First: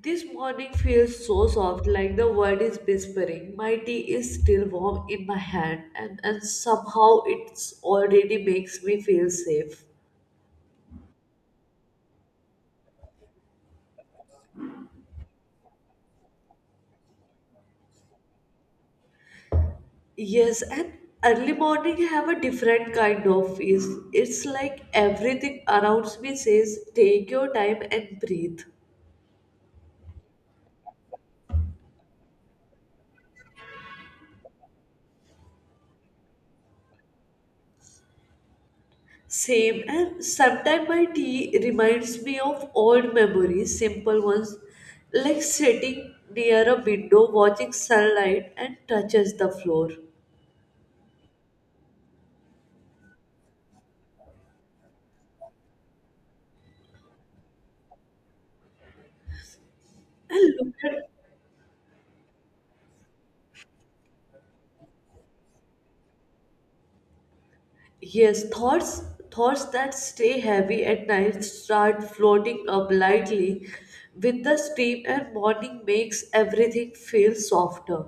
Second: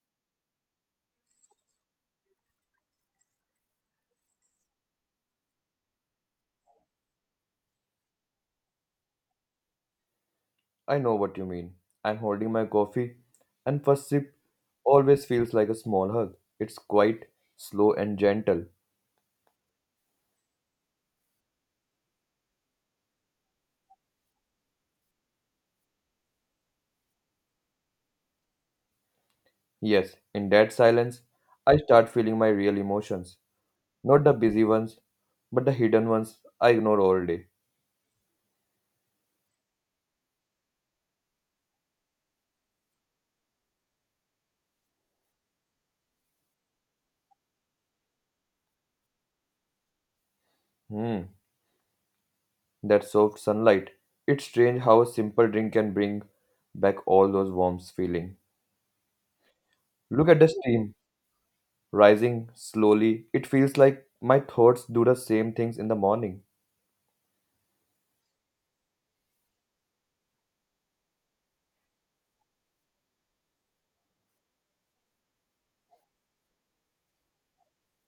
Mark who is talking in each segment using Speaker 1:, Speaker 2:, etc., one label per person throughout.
Speaker 1: This morning feels so soft, like the world is whispering. My tea is still warm in my hand, and somehow it's already makes me feel safe.
Speaker 2: I know what you mean. I'm holding my coffee, and first sip always feels like a small hug. It's quite slow and gentle.
Speaker 1: Yes, and early morning have a different kind of ease. It's like everything around me says, take your time and breathe.
Speaker 2: Yes, in that silence, I start feeling my real emotions. Not the busy ones, but the hidden ones I ignore all day.
Speaker 1: Same, and sometimes my tea reminds me of old memories, simple ones, like sitting near a window watching sunlight and touches the floor.
Speaker 2: Hmm, that soft sunlight. It's strange how a simple drink can bring back all those warm feelings. Look at the
Speaker 1: And look
Speaker 2: steam
Speaker 1: at
Speaker 2: rising slowly. It feels like my thoughts do the same things in the morning.
Speaker 1: yes, thoughts that stay heavy at night start floating up lightly with the steam and morning makes everything feel softer.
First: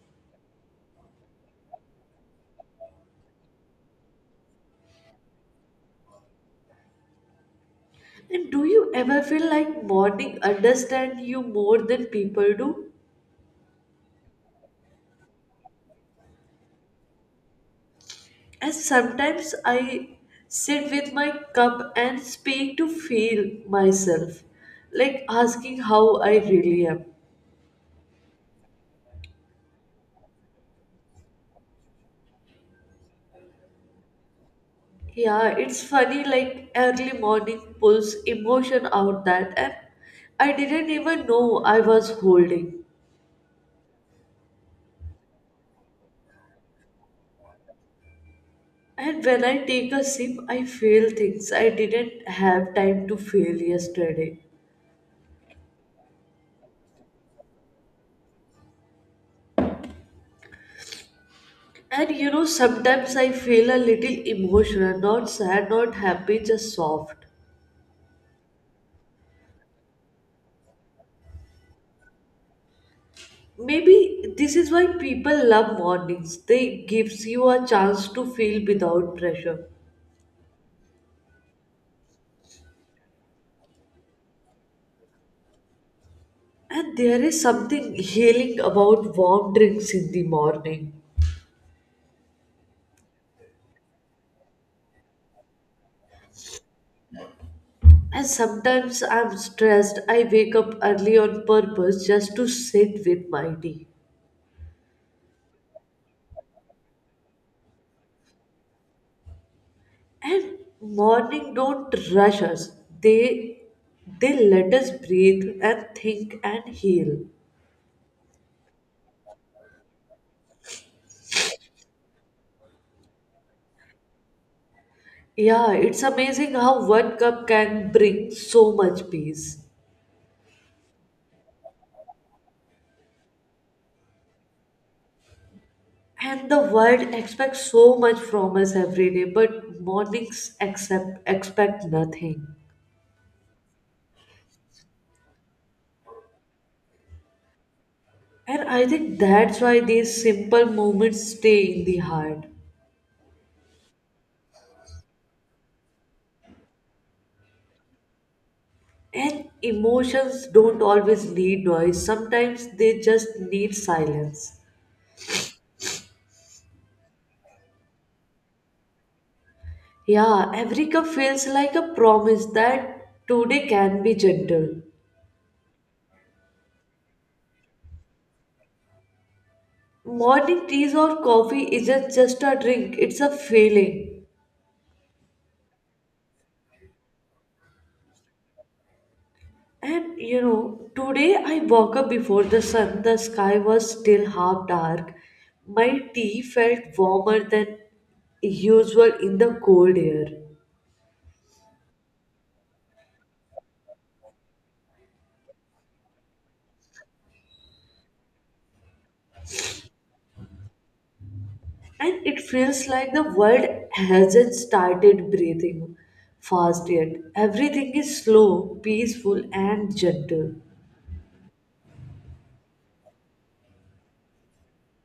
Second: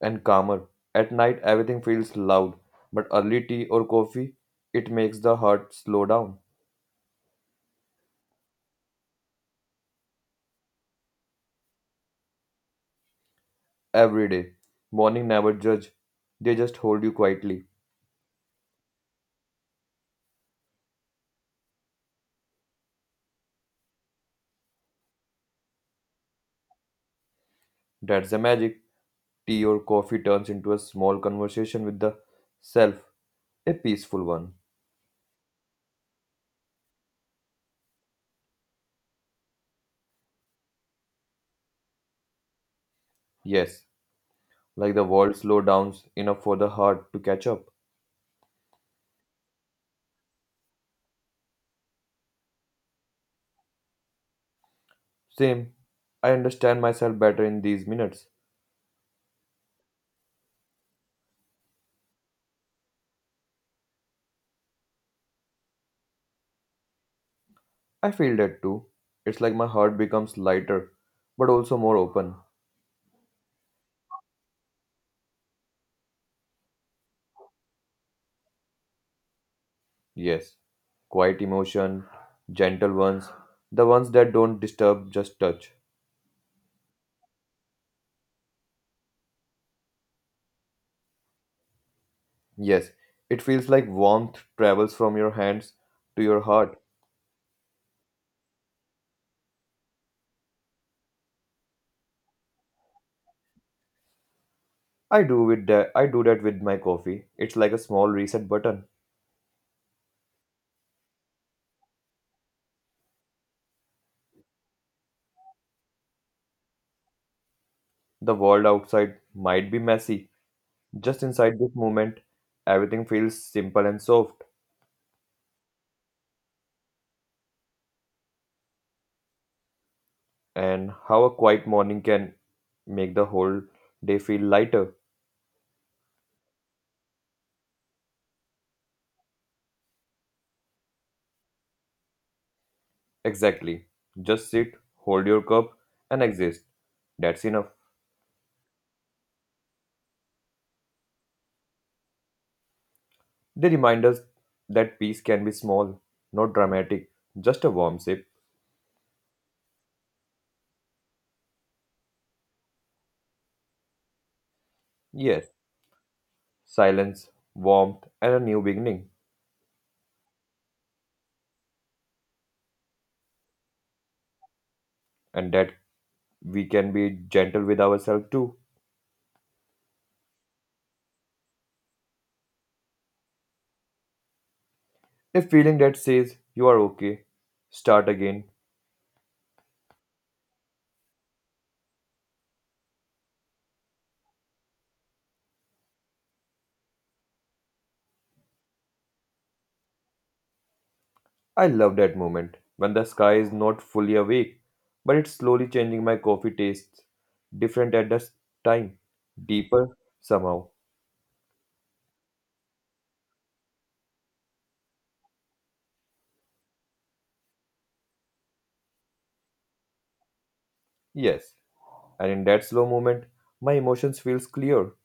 Speaker 2: And calmer. At night, everything feels loud, but early tea or coffee, it makes the heart slow down.
Speaker 1: And do you ever feel like morning understand you more than people do?
Speaker 2: Every day, morning never judge, they just hold you quietly.
Speaker 1: And sometimes I sit with my cup and speak to feel myself, like asking how I really am.
Speaker 2: That's the magic. Tea or coffee turns into a small conversation with the self, a peaceful one.
Speaker 1: Yeah, it's funny like early morning pulls emotion out that and I didn't even know I was holding.
Speaker 2: Yes, like the world slow down enough for the heart to catch up.
Speaker 1: And when I take a sip, I feel things I didn't have time to feel yesterday.
Speaker 2: Same, I understand myself better in these minutes.
Speaker 1: And sometimes I feel a little emotional, not sad, not happy, just soft.
Speaker 2: I feel that too. It's like my heart becomes lighter, but also more open.
Speaker 1: Maybe this is why people love mornings. They gives you a chance to feel without pressure.
Speaker 2: Yes, quiet emotion, gentle ones, the ones that don't disturb, just touch.
Speaker 1: And there is something healing about warm drinks in the morning.
Speaker 2: Yes, it feels like warmth travels from your hands to your heart.
Speaker 1: And sometimes I'm stressed, I wake up early on purpose just to sit with my tea.
Speaker 2: I do with that. I do that with my coffee. It's like a small reset button.
Speaker 1: And morning don't rush us. They they let us breathe and think and heal.
Speaker 2: The world outside might be messy. Just inside this moment, everything feels simple and soft.
Speaker 1: Yeah, it's amazing how one cup can bring so much peace.
Speaker 2: And how a quiet morning can make the whole day feel lighter.
Speaker 1: And the world expects so much from us every day, but mornings accept expect nothing.
Speaker 2: Exactly. Just sit, hold your cup, and exist. That's enough.
Speaker 1: And I think that's why these simple moments stay in the heart.
Speaker 2: They remind us that peace can be small, not dramatic, just a warm sip.
Speaker 1: And emotions don't always need noise, sometimes they just need silence.
Speaker 2: Yes, silence, warmth, and a new beginning,
Speaker 1: Yeah, every cup feels like a promise that today can be gentle.
Speaker 2: and that we can be gentle with ourselves too.
Speaker 1: Morning teas or coffee isn't just a drink, it's a feeling.
Speaker 2: A feeling that says, you are okay, start again.
Speaker 1: And today I woke up before the sun. The sky was still half dark. My tea felt warmer than usual in the cold air.
Speaker 2: I love that moment when the sky is not fully awake, but it's slowly changing my coffee tastes, different at this time, deeper somehow.
Speaker 1: And it feels like the world hasn't started breathing fast yet. Everything is slow, peaceful, and gentle.
Speaker 2: Yes, and in that slow moment, my emotions feels clear.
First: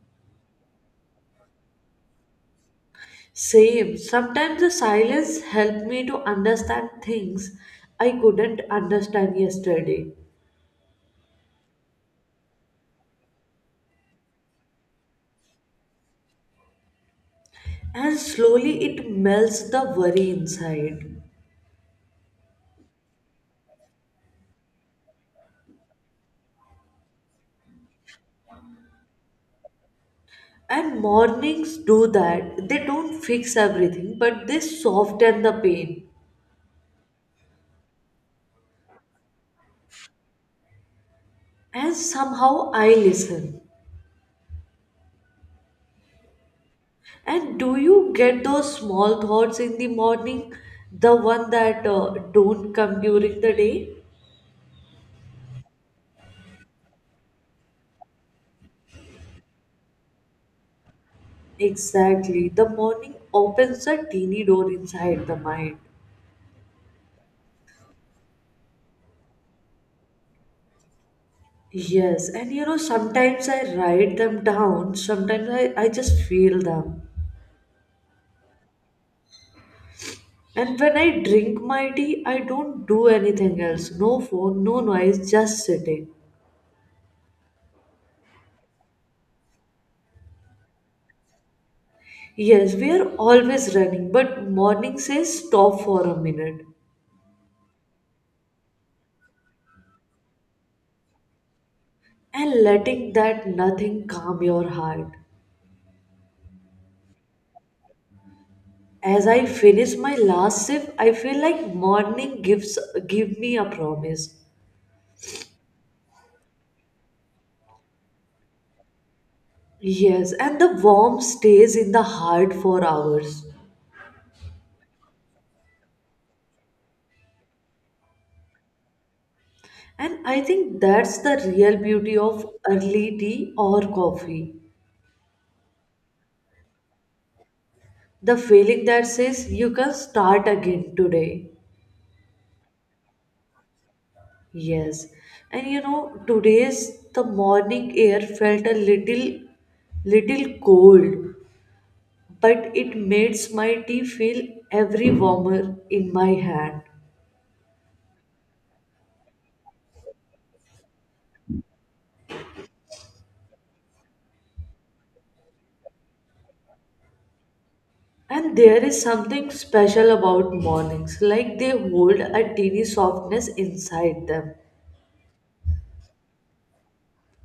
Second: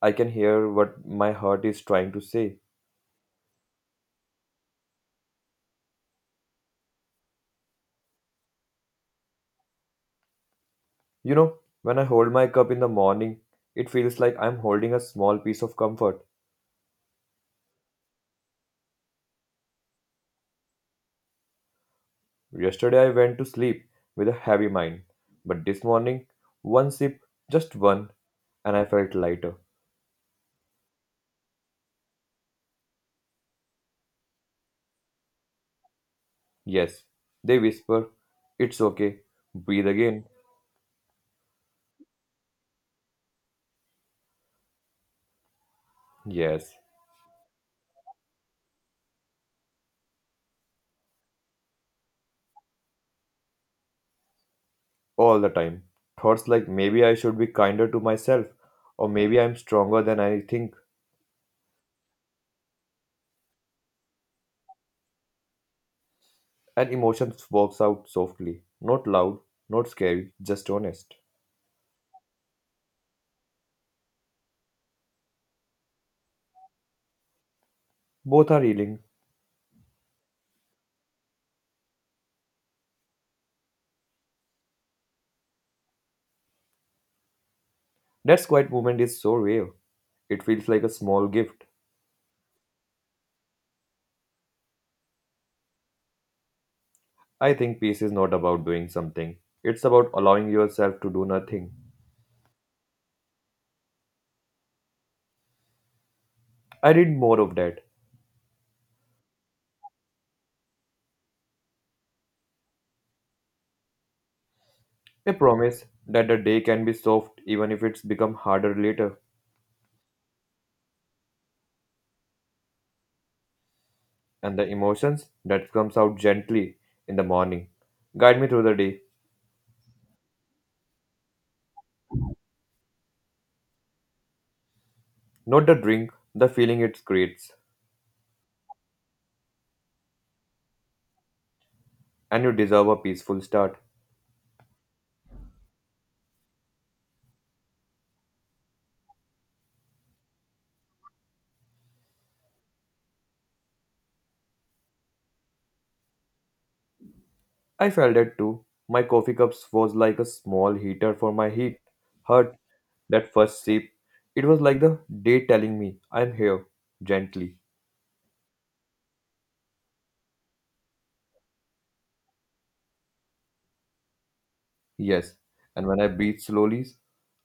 Speaker 2: I can hear what my heart is trying to say.
Speaker 1: Same. Sometimes the silence helped me to understand things I couldn't understand yesterday.
Speaker 2: You know, when I hold my cup in the morning, it feels like I'm holding a small piece of comfort.
Speaker 1: And slowly it melts the worry inside.
Speaker 2: Yesterday I went to sleep with a heavy mind, but this morning, one sip, just one, and I felt lighter.
Speaker 1: And mornings do that. They don't fix everything, but they soften the pain.
Speaker 2: Yes, they whisper, it's okay, breathe again.
Speaker 1: And somehow I listen.
Speaker 2: Yes,
Speaker 1: And do you get those small thoughts in the morning? The one that don't come during the day?
Speaker 2: all the time. Thoughts like maybe I should be kinder to myself, or maybe I'm stronger than I think.
Speaker 1: Exactly. The morning opens a teeny door inside the mind.
Speaker 2: And emotions walks out softly, not loud, not scary, just honest.
Speaker 1: Yes, and sometimes I write them down, sometimes I just feel them.
Speaker 2: Both are healing.
Speaker 1: And when I drink my tea, I don't do anything else. No phone, no noise, just sitting.
Speaker 2: That quiet moment is so rare. It feels like a small gift.
Speaker 1: Yes, we are always running, but morning says stop for a minute
Speaker 2: I think peace is not about doing something. It's about allowing yourself to do nothing.
Speaker 1: and letting that nothing calm your heart.
Speaker 2: I need more of that.
Speaker 1: As I finish my last sip, I feel like morning gives give me a promise.
Speaker 2: A promise that the day can be soft even if it's become harder later.
Speaker 1: Yes, and the warmth stays in the heart for hours.
Speaker 2: And the emotions that comes out gently in the morning. Guide me through the day.
Speaker 1: And I think that's the real beauty of early tea or coffee.
Speaker 2: Not the drink, the feeling it creates.
Speaker 1: The feeling that says you can start again today.
Speaker 2: And you deserve a peaceful start.
Speaker 1: Yes, and today's the morning air felt a little cold, but it made my tea feel every warmer in my hand.
Speaker 2: I felt that too. My coffee cups was like a small heater for my heat. Hurt that first sip. It was like the day telling me, I'm here, gently.
Speaker 1: And there is something special about mornings, like they hold a teeny softness inside them.
Speaker 2: Yes. And when I breathe slowly,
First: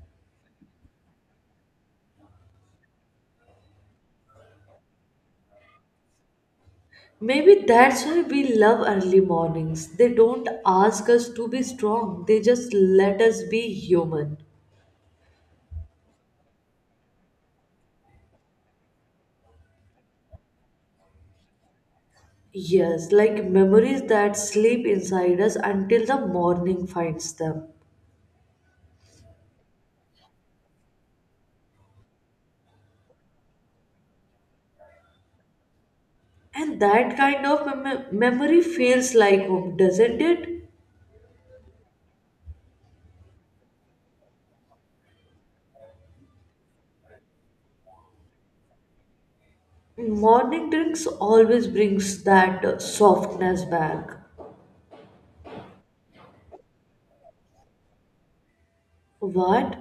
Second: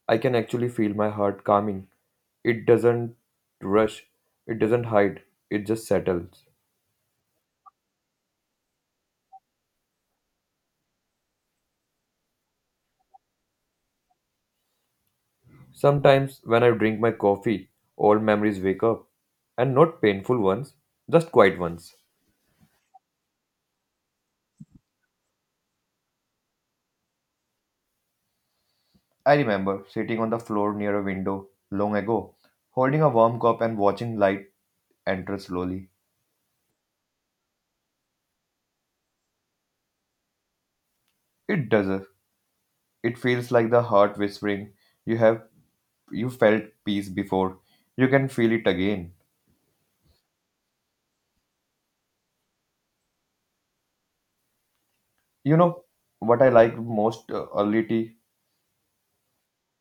Speaker 2: I can actually feel my heart calming. It doesn't rush, it doesn't hide, it just settles.
Speaker 1: Maybe that's why we love early mornings. They don't ask us to be strong, they just let us be human.
Speaker 2: Sometimes when I drink my coffee, old memories wake up. And not painful ones, just quiet ones.
Speaker 1: Yes, like memories that sleep inside us until the morning finds them.
Speaker 2: I remember sitting on the floor near a window long ago, holding a warm cup and watching light enter slowly.
Speaker 1: And that kind of memory feels like home, doesn't it?
Speaker 2: It does it. It feels like the heart whispering, you have you felt peace before. You can feel it again.
Speaker 1: Morning drinks always brings that softness back.
Speaker 2: You know what I like most early tea?
Speaker 1: What?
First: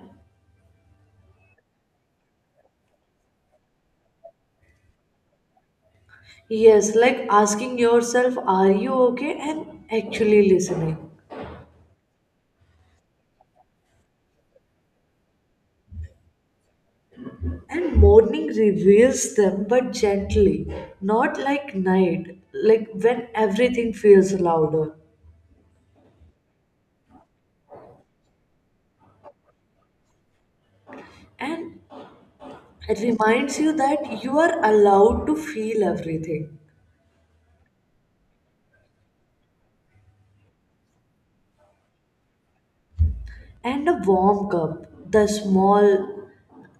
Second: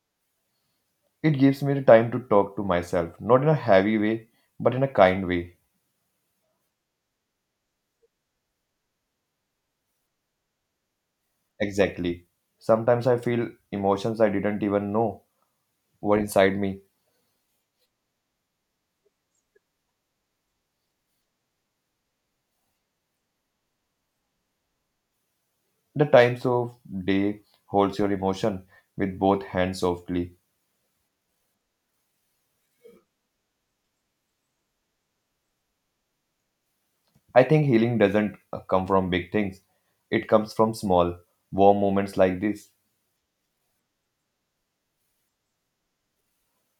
Speaker 2: It gives me the time to talk to myself, not in a heavy way, but in a kind way.
Speaker 1: Yes, like asking yourself, are you okay? And actually listening.
Speaker 2: Exactly. Sometimes I feel emotions I didn't even know were inside me.
Speaker 1: And morning reveals them, but gently, not like night, like when everything feels louder.
Speaker 2: The times of day holds your emotion with both hands softly.
Speaker 1: And it reminds you that you are allowed to feel everything.
Speaker 2: I think healing doesn't come from big things. It comes from small, warm moments like this.
Speaker 1: And a warm cup, the small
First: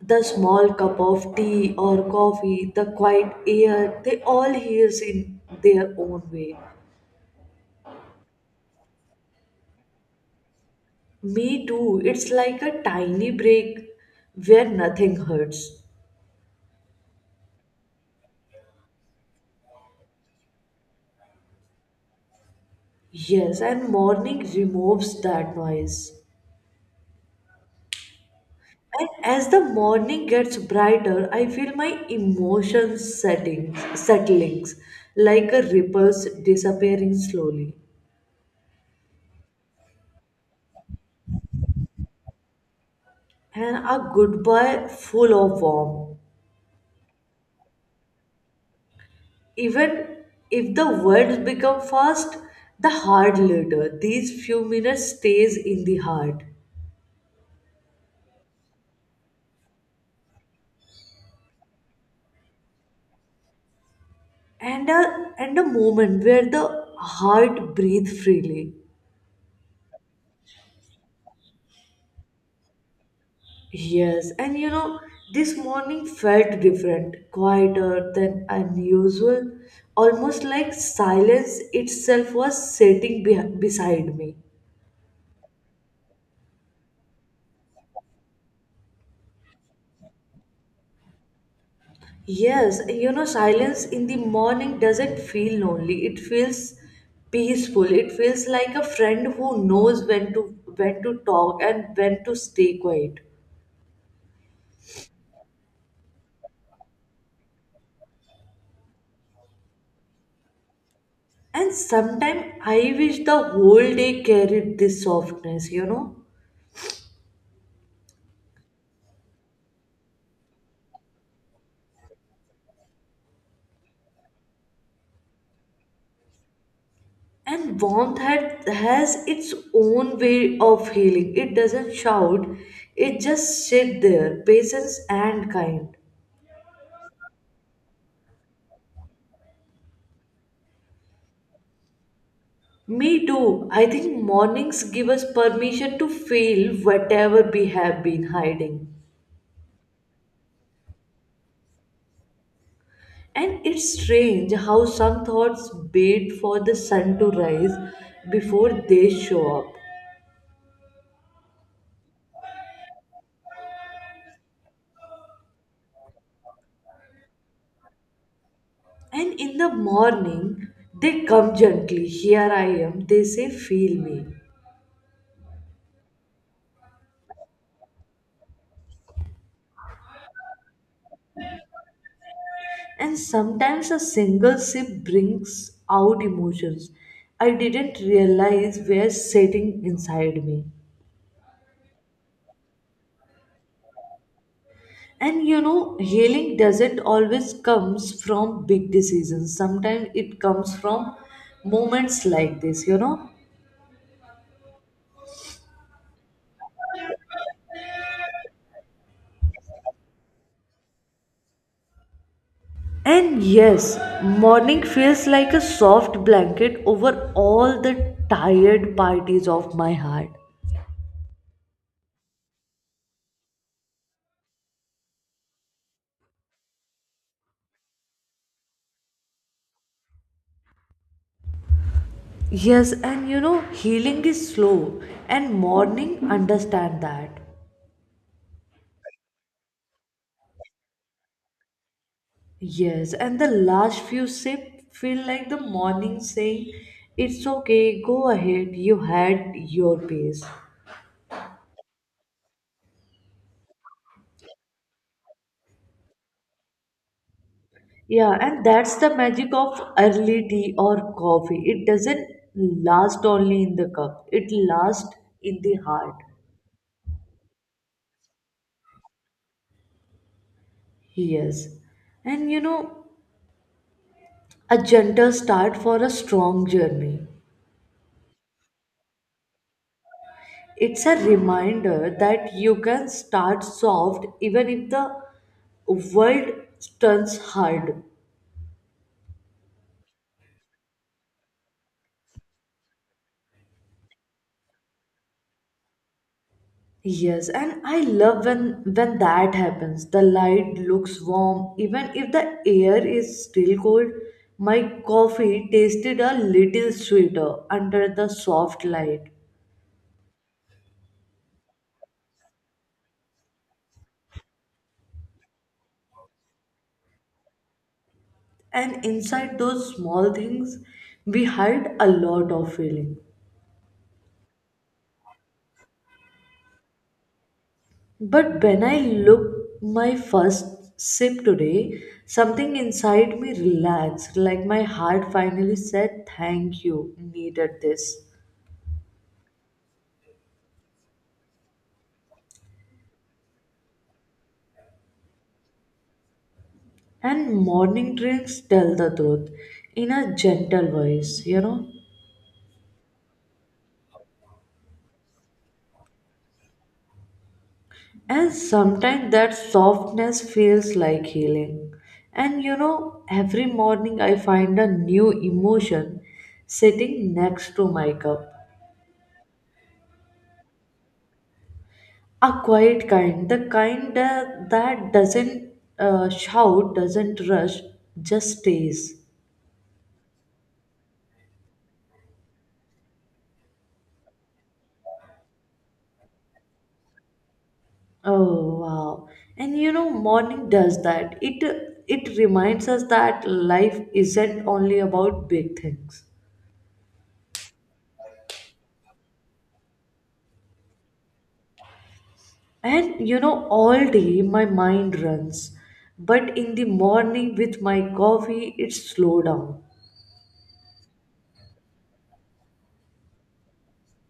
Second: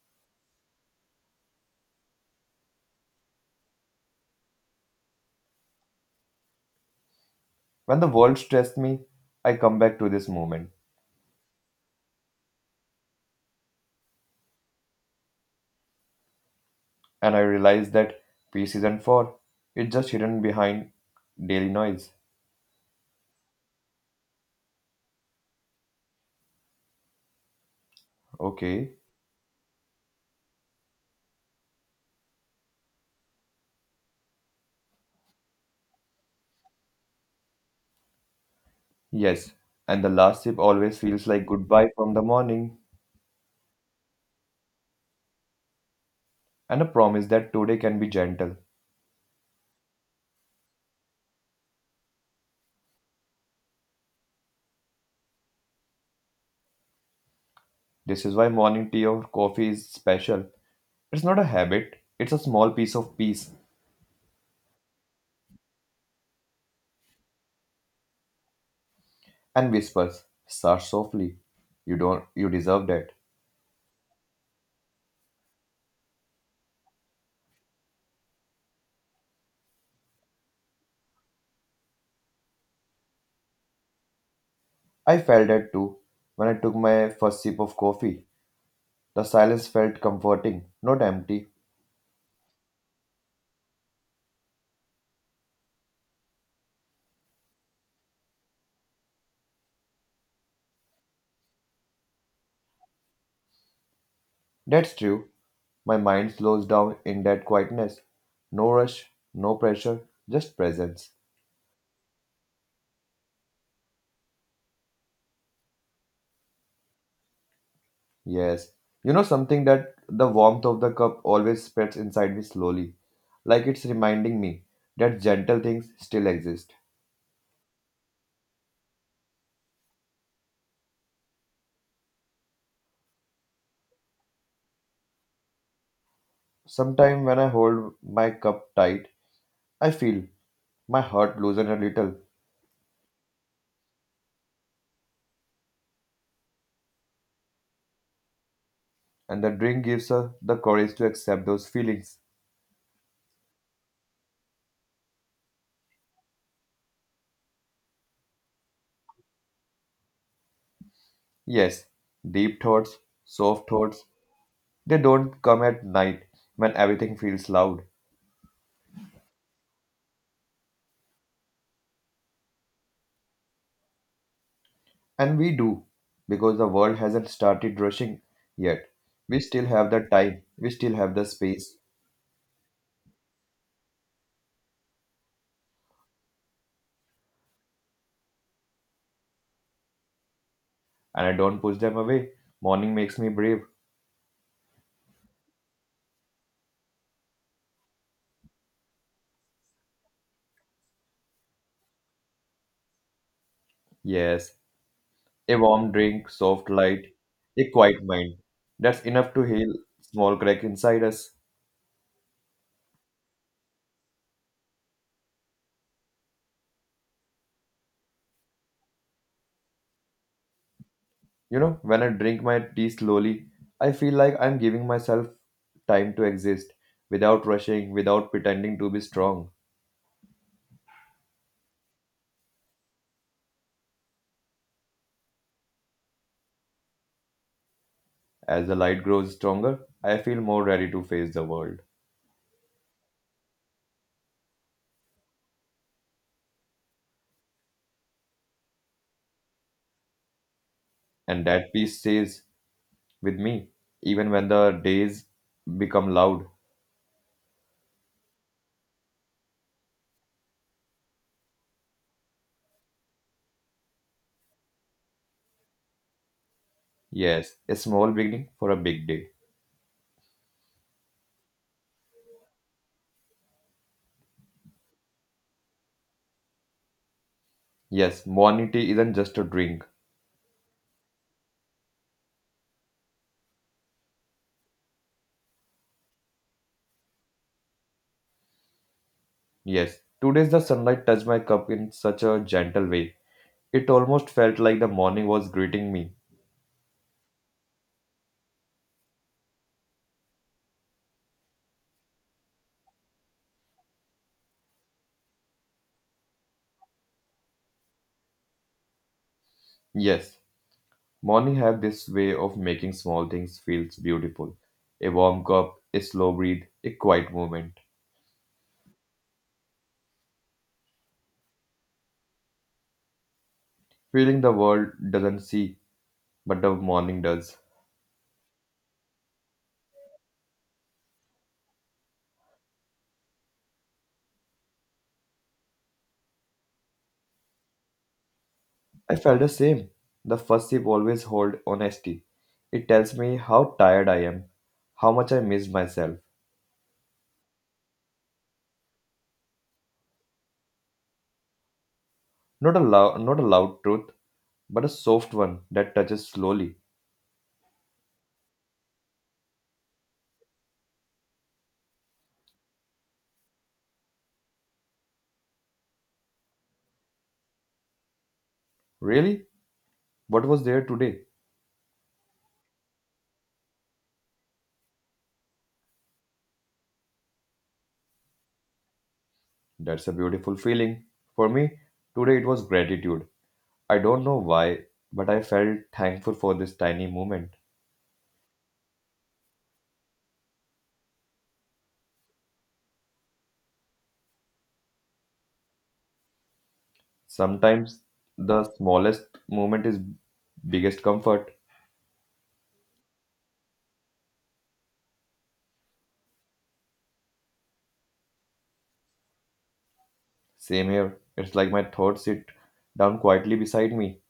Speaker 1: the small cup of tea or coffee, the quiet air, they all hears in their own way.
Speaker 2: When the world stressed me, I come back to this moment
Speaker 1: Me too, it's like a tiny break where nothing hurts.
Speaker 2: and I realize that peace isn't for. It's just hidden behind daily noise.
Speaker 1: Yes, and morning removes that noise.
Speaker 2: Okay.
Speaker 1: And as the morning gets brighter, I feel my emotions settlings like a ripples disappearing slowly
Speaker 2: Yes. And the last sip always feels like goodbye from the morning
Speaker 1: and a goodbye full of warmth.
Speaker 2: and a promise that today can be gentle.
Speaker 1: Even if the words become fast, the heart later, these few minutes stays in the heart.
Speaker 2: This is why morning tea or coffee is special. It's not a habit, it's a small piece of peace
Speaker 1: And and a moment where the heart breathes freely.
Speaker 2: and whispers, start softly. You don't you deserve that.
Speaker 1: Yes, and this morning felt different, quieter than unusual, almost like silence itself was sitting beh beside me.
Speaker 2: I felt that too. When I took my first sip of coffee, the silence felt comforting, not empty.
Speaker 1: Yes, you know, silence in the morning doesn't feel lonely. It feels peaceful. It feels like a friend who knows when to talk and when to stay quiet.
Speaker 2: That's true. My mind slows down in that quietness. No rush, no pressure, just presence.
Speaker 1: And sometimes I wish the whole day carried this softness,
Speaker 2: Yes. You know something that the warmth of the cup always spreads inside me slowly, like it's reminding me that gentle things still exist.
Speaker 1: And has its own way of healing. It doesn't shout, it just sit there, patient and kind.
Speaker 2: Sometimes when I hold my cup tight, I feel my heart loosen a little,
Speaker 1: Me too. I think mornings give us permission to feel whatever we have been hiding.
Speaker 2: and the drink gives her the courage to accept those feelings.
Speaker 1: And it's strange how some thoughts wait for the sun to rise before they show up.
Speaker 2: Yes, deep thoughts, soft thoughts, they don't come at night when everything feels loud.
Speaker 1: And in the morning, they come gently. Here I am. They say, feel me.
Speaker 2: And we do, because the world hasn't started rushing yet. We still have the time, we still have the space,
Speaker 1: And sometimes a single sip brings out emotions I didn't realize were sitting inside me.
Speaker 2: and I don't push them away. Morning makes me brave.
Speaker 1: And healing doesn't always comes from big decisions. Sometimes it comes from moments like this,
Speaker 2: Yes, a warm drink, soft light, a quiet mind. That's enough to heal small crack inside us.
Speaker 1: And yes, morning feels like a soft blanket over all the tired parties of my heart.
Speaker 2: You know, when I drink my tea slowly, I feel like I'm giving myself time to exist without rushing, without pretending to be strong.
Speaker 1: Yes, and healing is slow, and morning understand that.
Speaker 2: As the light grows stronger, I feel more ready to face the world.
Speaker 1: Yes, and the last few sip feel like the morning saying, it's okay, go ahead, you had your pace.
Speaker 2: And that peace stays with me, even when the days become loud.
Speaker 1: Yeah, and that's the magic of early tea or coffee. It doesn't last only in the cup, it lasts in the heart.
Speaker 2: Yes, a small beginning for a big day.
Speaker 1: Yes, and a gentle start for a strong journey.
Speaker 2: Yes, morning tea isn't just a drink.
Speaker 1: It's a reminder that you can start soft even if the world turns hard.
Speaker 2: Yes, today's the sunlight touched my cup in such a gentle way. It almost felt like the morning was greeting me.
Speaker 1: Yes, and I love when that happens. The light looks warm, even if the air is still cold. My coffee tasted a little sweeter under the soft light.
Speaker 2: Yes, morning have this way of making small things feels beautiful. A warm cup, a slow breathe, a quiet moment.
Speaker 1: And inside those small things, we hide a lot of feeling.
Speaker 2: Feeling the world doesn't see, but the morning does.
Speaker 1: But when I look my first sip today, something inside me relaxed, like my heart finally said, "Thank you, needed this."
Speaker 2: I felt the same. The first sip always hold honesty. It tells me how tired I am, how much I miss myself.
Speaker 1: And morning drinks tell the truth in a gentle voice,
Speaker 2: Not a loud, not a loud truth, but a soft one that touches slowly.
Speaker 1: And sometimes that softness feels like healing. And every morning I find a new emotion sitting next to my cup.
Speaker 2: Really? What was there today?
Speaker 1: A quiet kind, the kind that doesn't shout, doesn't rush, just stays.
Speaker 2: That's a beautiful feeling. For me, today it was gratitude. I don't know why, but I felt thankful for this tiny moment.
Speaker 1: Oh wow. And morning does that. It reminds us that life isn't only about big things.
Speaker 2: Sometimes the smallest moment is biggest comfort.
Speaker 1: And all day my mind runs, but in the morning with my coffee it slow down.
Speaker 2: Same here. It's like my thoughts sit down quietly beside me.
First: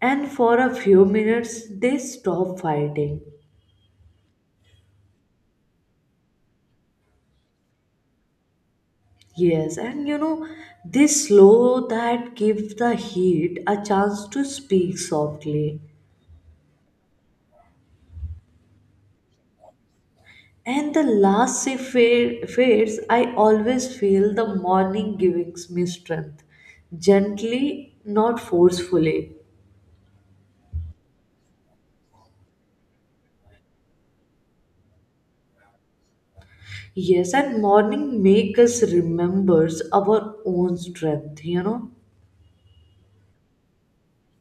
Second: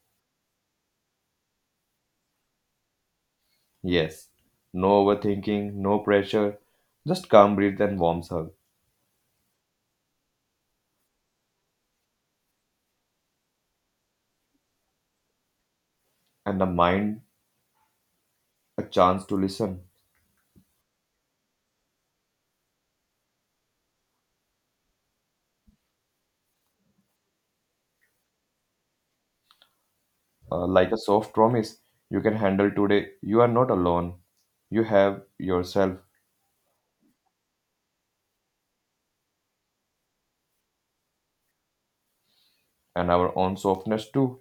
Speaker 1: And for a few minutes they stop fighting.
Speaker 2: Yes. No overthinking, no pressure. Just calm breath and warm hug.
Speaker 1: Yes, and this slow that gives the heat a chance to speak softly.
Speaker 2: And the mind a chance to listen.
Speaker 1: And the last shift fades, I always feel the morning gives me strength, gently, not forcefully.
Speaker 2: Like a soft promise you can handle today, you are not alone. You have yourself
Speaker 1: Yes, and morning make us remembers our own strength,
Speaker 2: and our own softness too.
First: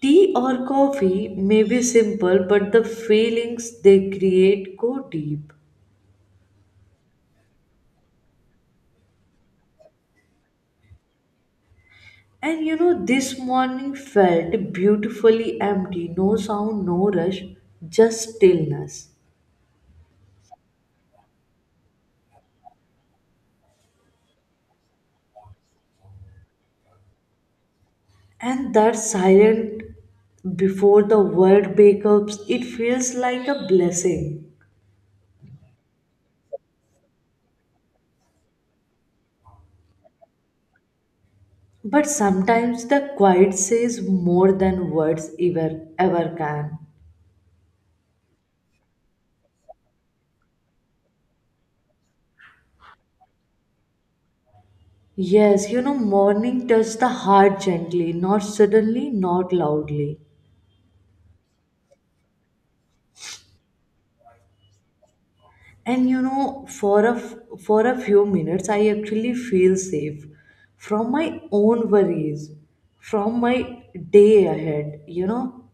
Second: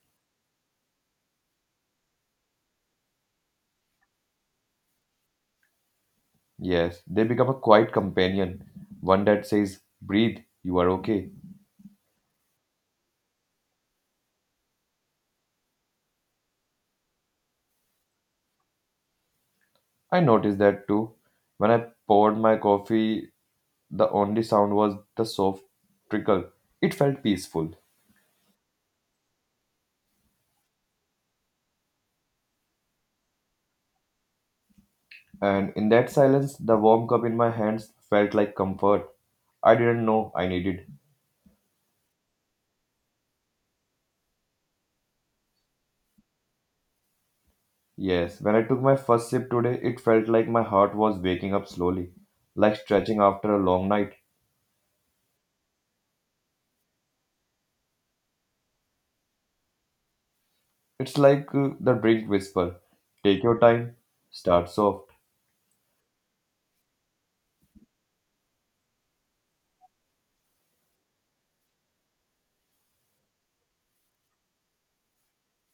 Speaker 1: Tea or coffee may be simple, but the feelings they create go deep.
Speaker 2: Yes, they become a quiet companion, one that says, breathe, you are okay.
Speaker 1: And this morning felt beautifully empty, no sound, no rush, just stillness.
Speaker 2: I noticed that too. When I poured my coffee, the only sound was the soft trickle. It felt peaceful.
Speaker 1: And that silent before the word breakups, it feels like a blessing.
Speaker 2: And in that silence, the warm cup in my hands felt like comfort I didn't know I needed.
Speaker 1: But sometimes the quiet says more than words ever can.
Speaker 2: Yes, when I took my first sip today, it felt like my heart was waking up slowly, like stretching after a long night.
Speaker 1: Yes, morning touched the heart gently, not suddenly, not loudly.
Speaker 2: It's like the drink whisper take your time, start soft.
Speaker 1: And for a for a few minutes, I actually feel safe from my own worries, from my day ahead.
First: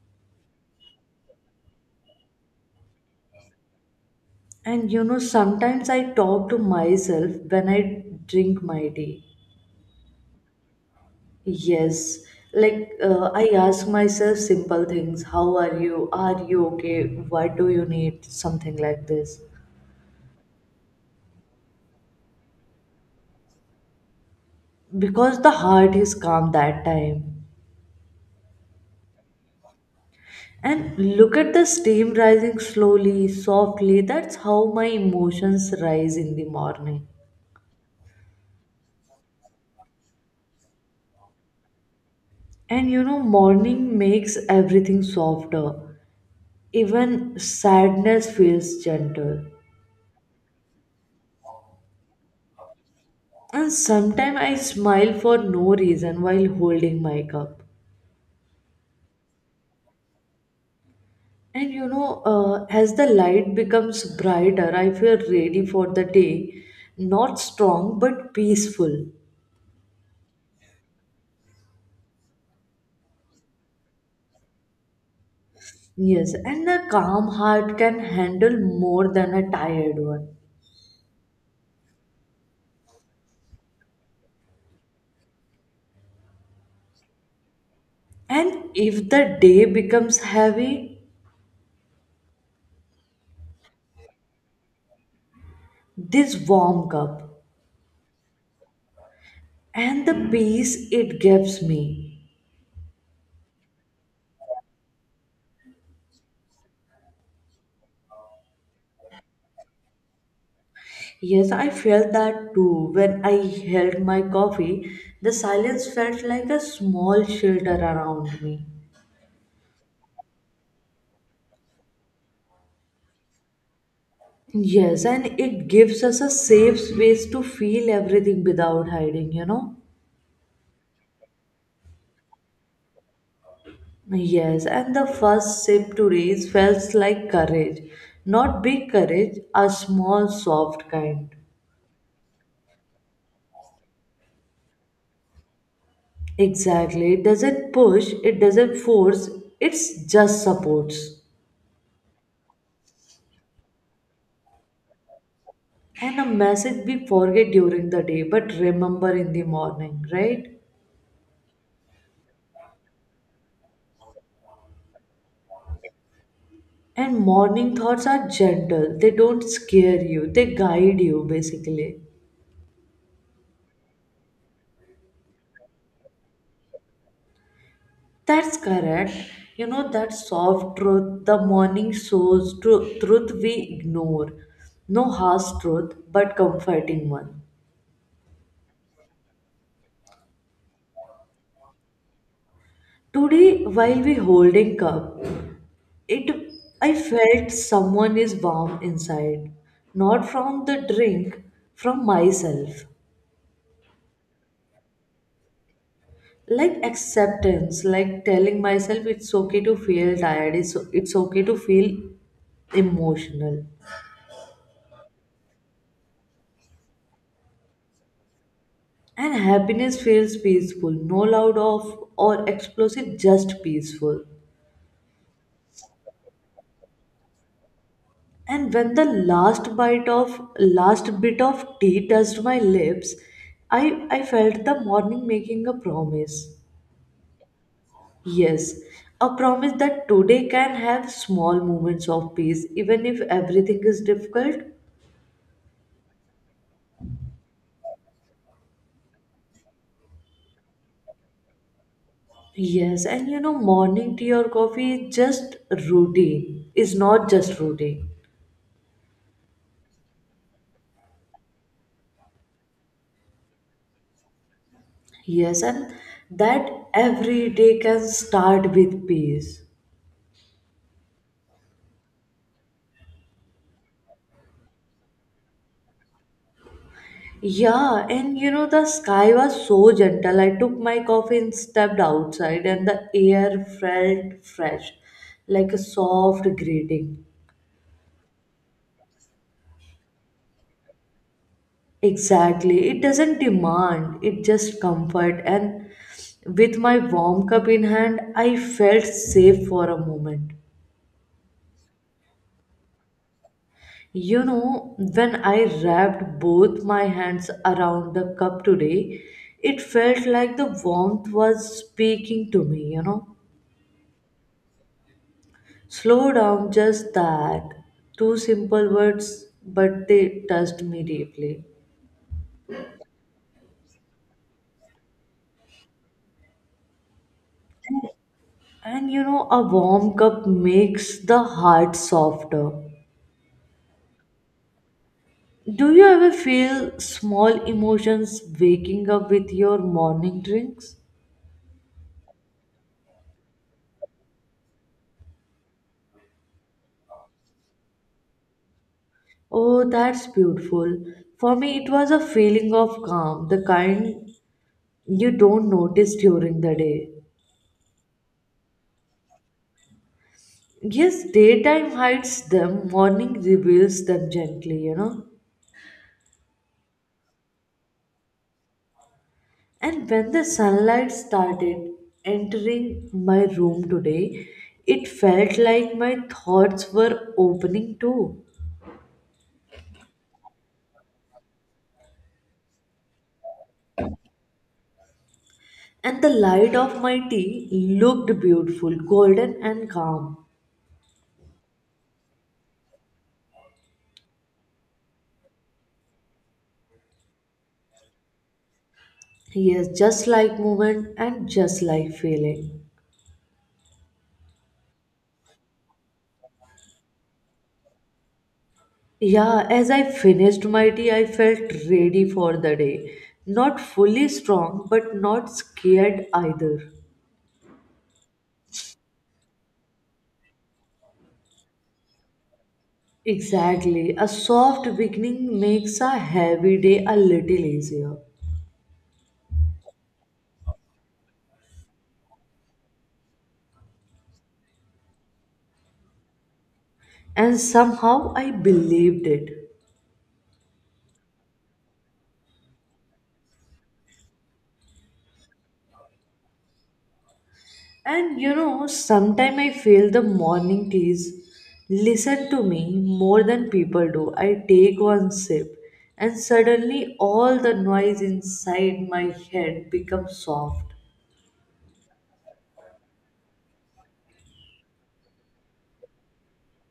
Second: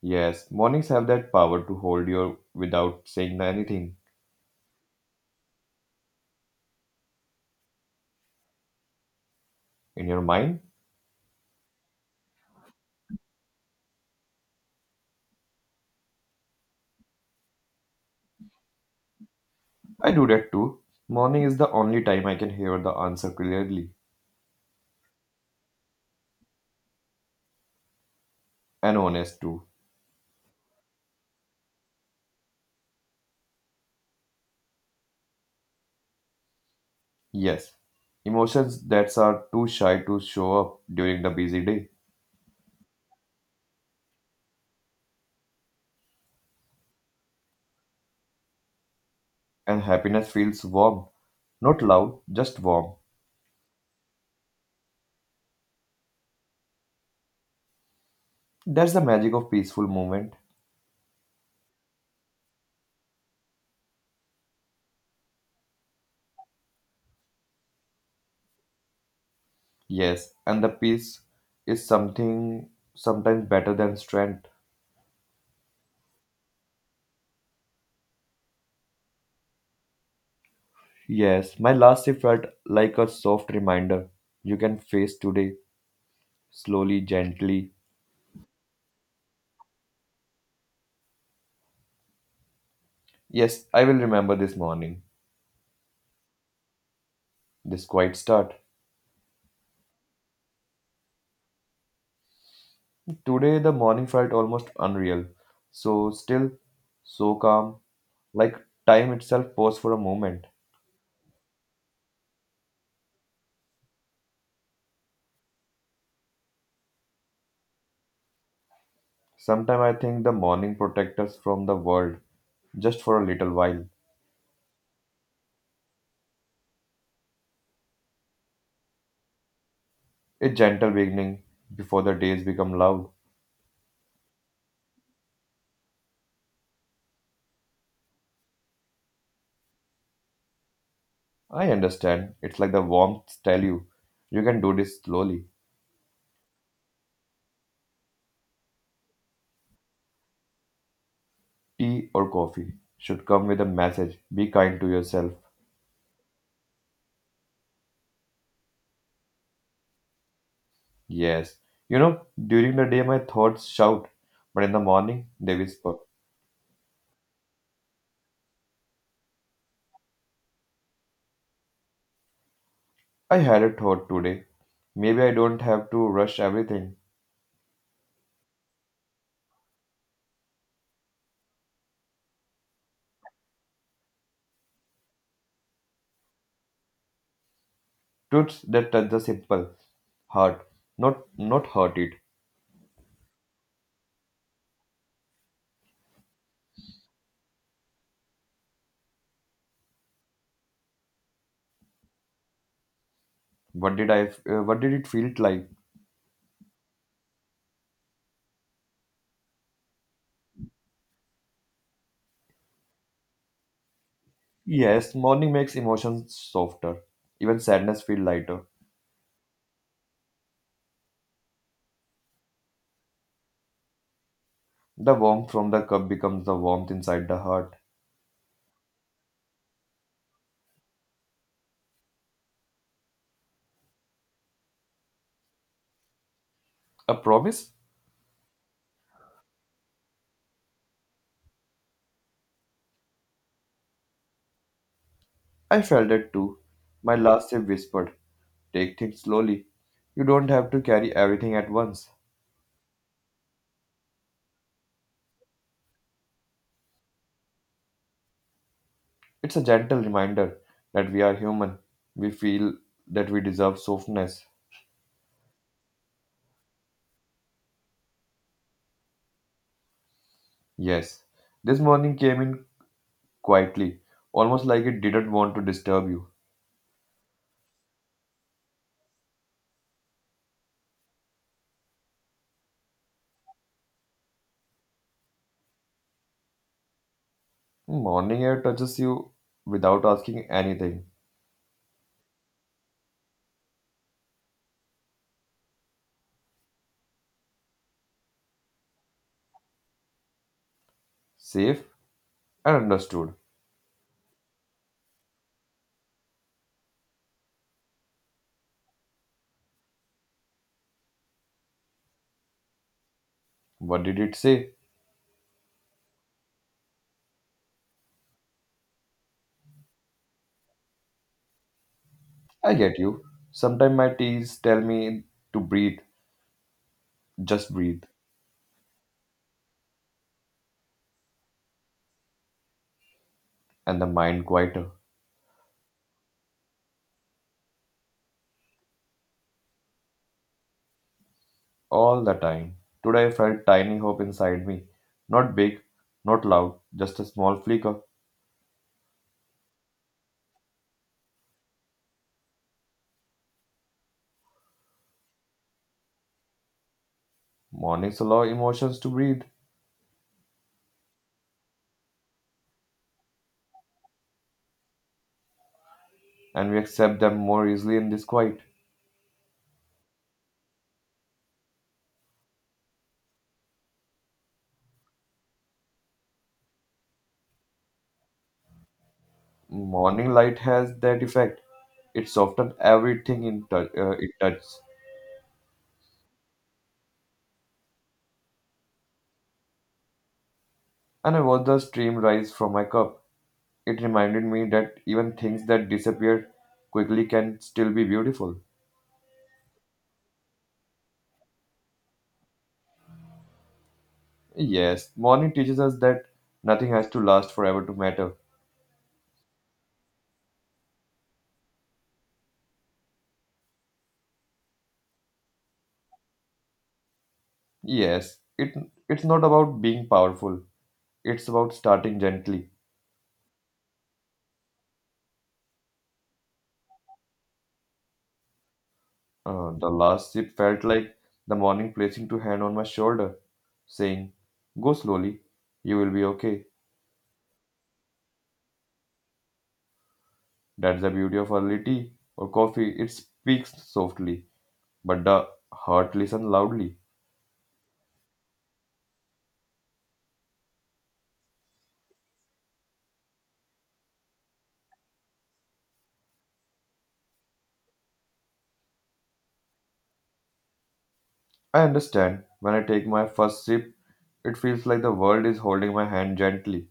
Speaker 2: Yes, mornings have that power to hold you without saying anything
Speaker 1: And sometimes I talk to myself when I drink my tea.
Speaker 2: in your mind.
Speaker 1: Yes, like I ask myself simple things. How are you? Are you okay? What do you need? Something like this.
Speaker 2: I do that too. Morning is the only time I can hear the answer clearly
Speaker 1: Because the heart is calm that time.
Speaker 2: and honest too.
Speaker 1: And look at the steam rising slowly, softly. That's how my emotions rise in the morning.
Speaker 2: Yes, emotions that are too shy to show up during the busy day,
Speaker 1: And morning makes everything softer. Even sadness feels gentle.
Speaker 2: and happiness feels warm, not loud, just warm.
Speaker 1: And sometimes I smile for no reason while holding my cup.
Speaker 2: That's the magic of peaceful movement.
Speaker 1: And as the light becomes brighter, I feel ready for the day. Not strong, but peaceful.
Speaker 2: Yes, and the peace is something sometimes better than strength.
Speaker 1: Yes, and a calm heart can handle more than a tired one.
Speaker 2: Yes, my last day felt like a soft reminder. You can face today, slowly, gently.
Speaker 1: And if the day becomes heavy,
Speaker 2: Yes, I will remember this morning,
Speaker 1: this warm cup
Speaker 2: this quiet start.
Speaker 1: and the peace it gives me.
Speaker 2: Today, the morning felt almost unreal. So still, so calm, like time itself paused for a moment.
Speaker 1: Yes, I felt that too. When I held my coffee, the silence felt like a small shelter around me.
Speaker 2: Sometimes I think the morning protects us from the world just for a little while.
Speaker 1: Yes, and it gives us a safe space to feel everything without hiding, you know?
Speaker 2: A gentle beginning before the days become loud.
Speaker 1: Yes, and the first sip today felt like courage. Not big courage, a small, soft kind.
Speaker 2: I understand. It's like the warmth tell you, you can do this slowly.
Speaker 1: Exactly. It doesn't push, it doesn't force, it's just supports.
Speaker 2: Tea or coffee should come with a message. Be kind to yourself.
Speaker 1: And a message we forget during the day but remember in the morning, right?
Speaker 2: Yes. You know, during the day my thoughts shout, but in the morning they whisper.
Speaker 1: And morning thoughts are gentle, they don't scare you, they guide you basically.
Speaker 2: I had a thought today. Maybe I don't have to rush everything.
Speaker 1: That's correct. You know, that soft truth, the morning shows truth we ignore. No harsh truth, but comforting one.
Speaker 2: Truths that touch the simple heart, not not hurt it.
Speaker 1: Today, while we holding cup, it I felt someone is warm inside, not from the drink, from myself.
Speaker 2: What did I? What did it feel like?
Speaker 1: Like acceptance, like telling myself it's okay to feel tired, it's okay to feel emotional.
Speaker 2: Yes, morning makes emotions softer. Even sadness feel lighter.
Speaker 1: And happiness feels peaceful, no loud off or explosive, just peaceful.
Speaker 2: The warmth from the cup becomes the warmth inside the heart.
Speaker 1: And when the last bit of tea touched my lips, i I felt the morning making a promise.
Speaker 2: A promise?
Speaker 1: Yes, a promise that today can have small moments of peace even if everything is difficult.
Speaker 2: I felt it too. My last sip whispered, take things slowly. You don't have to carry everything at once.
Speaker 1: Yes, and morning tea or coffee is is not just routine.
Speaker 2: It's a gentle reminder that we are human. We feel that we deserve softness.
Speaker 1: Yes, and that every day can start with peace.
Speaker 2: Yes, this morning came in quietly, almost like it didn't want to disturb you.
Speaker 1: Yeah, and the sky was so gentle. I took my coffee and stepped outside, and the air felt fresh, like a soft greeting.
Speaker 2: Morning air touches you without asking anything.
Speaker 1: Exactly. It doesn't demand, it just comfort. And with my warm cup in hand, I felt safe for a moment.
Speaker 2: Safe I understood.
Speaker 1: You know, when I wrapped both my hands around the cup today, it felt like the warmth was speaking to me.
Speaker 2: What did it say?
Speaker 1: Slow down, just that. Two simple words, but they touched me deeply.
Speaker 2: I get you. Sometimes my teas tell me to breathe, just breathe,
Speaker 1: And a warm cup makes the heart softer.
Speaker 2: and the mind quieter
Speaker 1: Do you ever feel small emotions waking up with your morning drinks?
Speaker 2: all the time. Today I felt tiny hope inside me. Not big, not loud, just a small flicker.
Speaker 1: Oh, that's beautiful. For me, it was a feeling of calm, the kind you don't notice during the day.
Speaker 2: Mornings allow emotions to breathe,
Speaker 1: Yes, daytime hides them, morning reveals them gently.
Speaker 2: and we accept them more easily in this quiet.
Speaker 1: And when the sunlight started entering my room today, it felt like my thoughts were opening too.
Speaker 2: Morning light has that effect. It softens everything in it touches.
Speaker 1: And the light of my tea looked beautiful, golden and calm.
Speaker 2: And I watched the stream rise from my cup. It reminded me that even things that disappear quickly can still be beautiful.
Speaker 1: Yes, just like moment and just like feeling.
Speaker 2: Yes, morning teaches us that nothing has to last forever to matter.
Speaker 1: Yeah, as I finished my tea, I felt ready for the day. Not fully strong, but not scared either.
Speaker 2: Yes, it it's not about being powerful. It's about starting gently.
Speaker 1: Exactly. A soft beginning makes a heavy day a little easier.
Speaker 2: The last sip felt like the morning placing two hand on my shoulder, saying, "Go slowly, you will be okay."
Speaker 1: And somehow I believed it.
Speaker 2: That's the beauty of early tea or coffee. It speaks softly, but the heart listens loudly.
Speaker 1: And sometimes I feel the morning teas listen to me more than people do. I take one sip, and suddenly all the noise inside my head becomes soft.
Speaker 2: I understand. When I take my first sip, it feels like the world is holding my hand gently,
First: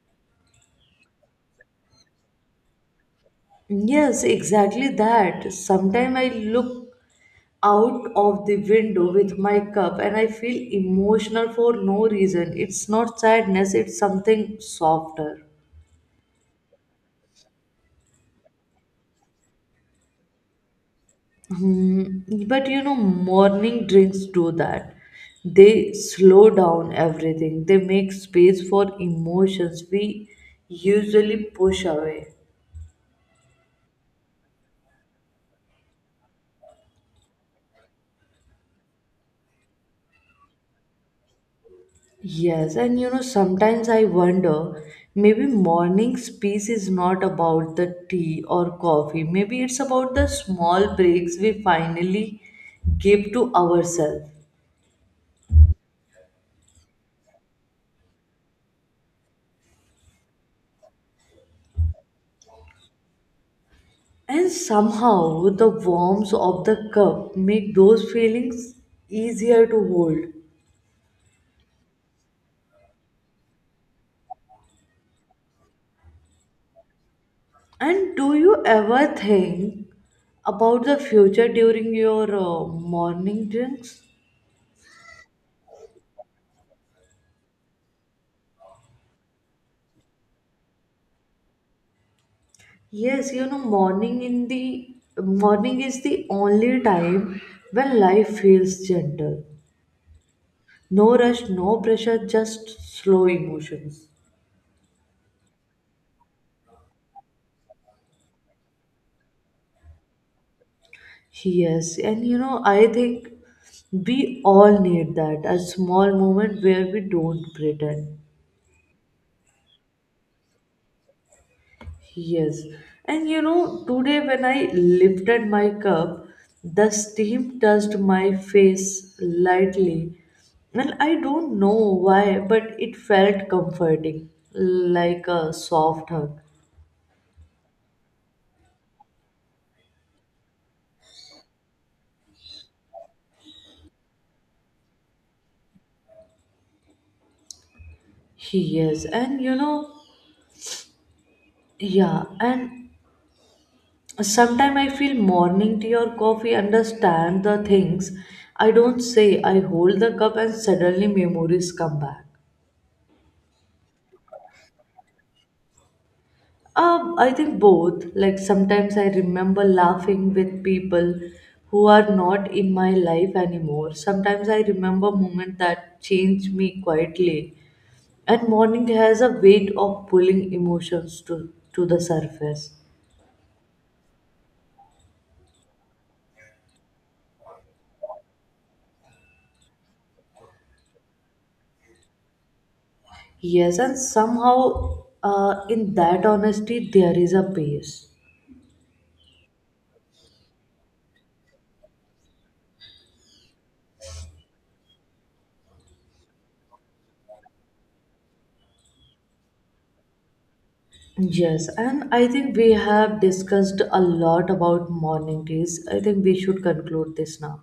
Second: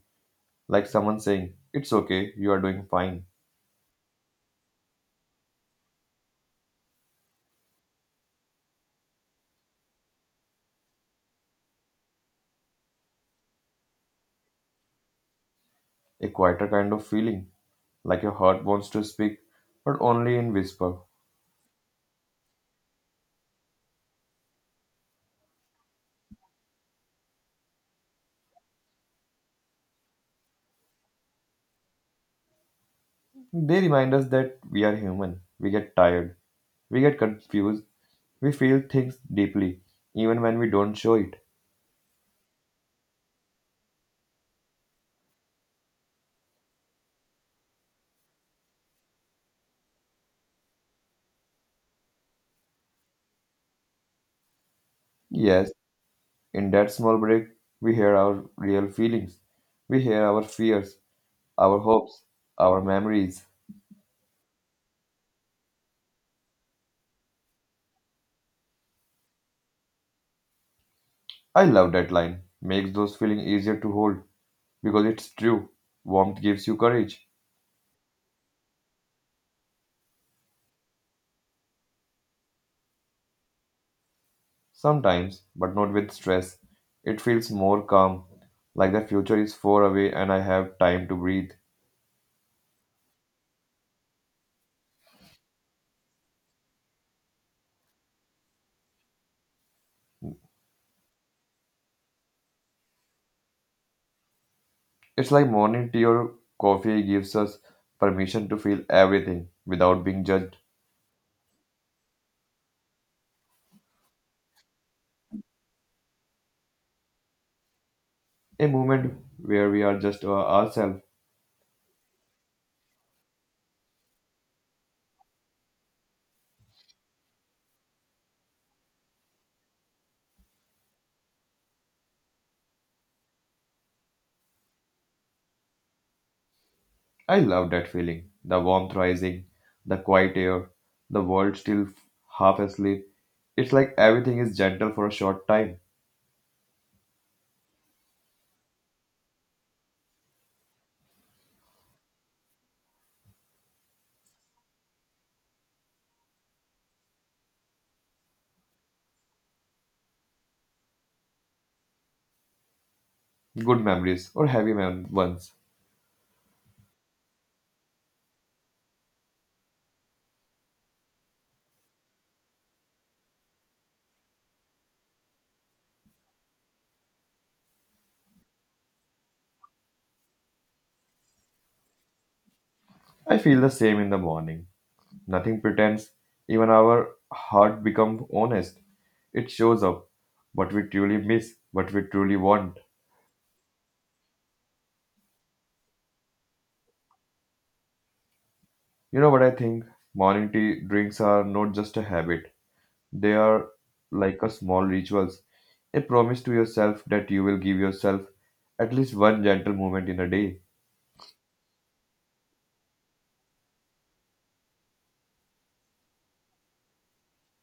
Speaker 2: like someone saying, it's okay, you are doing fine.
Speaker 1: Yes, exactly that. Sometimes I look out of the window with my cup and I feel emotional for no reason. It's not sadness, it's something softer.
Speaker 2: A quieter kind of feeling, like your heart wants to speak, but only in whisper.
Speaker 1: Hmm. But morning drinks do that. They slow down everything, they make space for emotions we usually push away.
Speaker 2: They remind us that we are human. We get tired. We get confused. We feel things deeply, even when we don't show it.
Speaker 1: Yes, and sometimes I wonder, maybe morning's peace is not about the tea or coffee. Maybe it's about the small breaks we finally give to ourselves.
Speaker 2: Yes, in that small break, we hear our real feelings. We hear our fears, our hopes, our memories.
Speaker 1: And somehow the warmth of the cup make those feelings easier to hold.
Speaker 2: I love that line. Makes those feelings easier to hold because it's true. Warmth gives you courage
Speaker 1: And do you ever think about the future during your morning drinks?
Speaker 2: sometimes, but not with stress. It feels more calm, like the future is far away and I have time to breathe.
Speaker 1: Yes, morning in the morning is the only time when life feels gentle. No rush, no pressure, just slow emotions.
Speaker 2: It's like morning tea or coffee gives us permission to feel everything without being judged.
Speaker 1: Yes, and I think we all need that, a small moment where we don't pretend.
Speaker 2: A moment where we are just our- ourselves.
Speaker 1: Yes. And today when I lifted my cup, the steam touched my face lightly. And I don't know why, but it felt comforting, like a soft hug.
Speaker 2: I love that feeling. The warmth rising, the quiet air, the world still half asleep. It's like everything is gentle for a short time.
Speaker 1: Yes. And you know, yeah. And sometimes I feel morning tea or coffee understand the things I don't say. I hold the cup and suddenly memories come back.
Speaker 2: Good memories or heavy mem- ones.
Speaker 1: I think both. Like sometimes I remember laughing with people who are not in my life anymore. Sometimes I remember moments that change me quietly. And mourning has a weight of pulling emotions to the surface.
Speaker 2: I feel the same in the morning. Nothing pretends. Even our heart becomes honest. It shows up what we truly miss, what we truly want.
Speaker 1: Yes, and somehow in that honesty there is a peace.
Speaker 2: You know what I think? Morning tea drinks are not just a habit. They are like a small rituals. A promise to yourself that you will give yourself at least one gentle moment in a day.
Speaker 1: Yes, and I think we have discussed a lot about mourning days. I think we should conclude this now.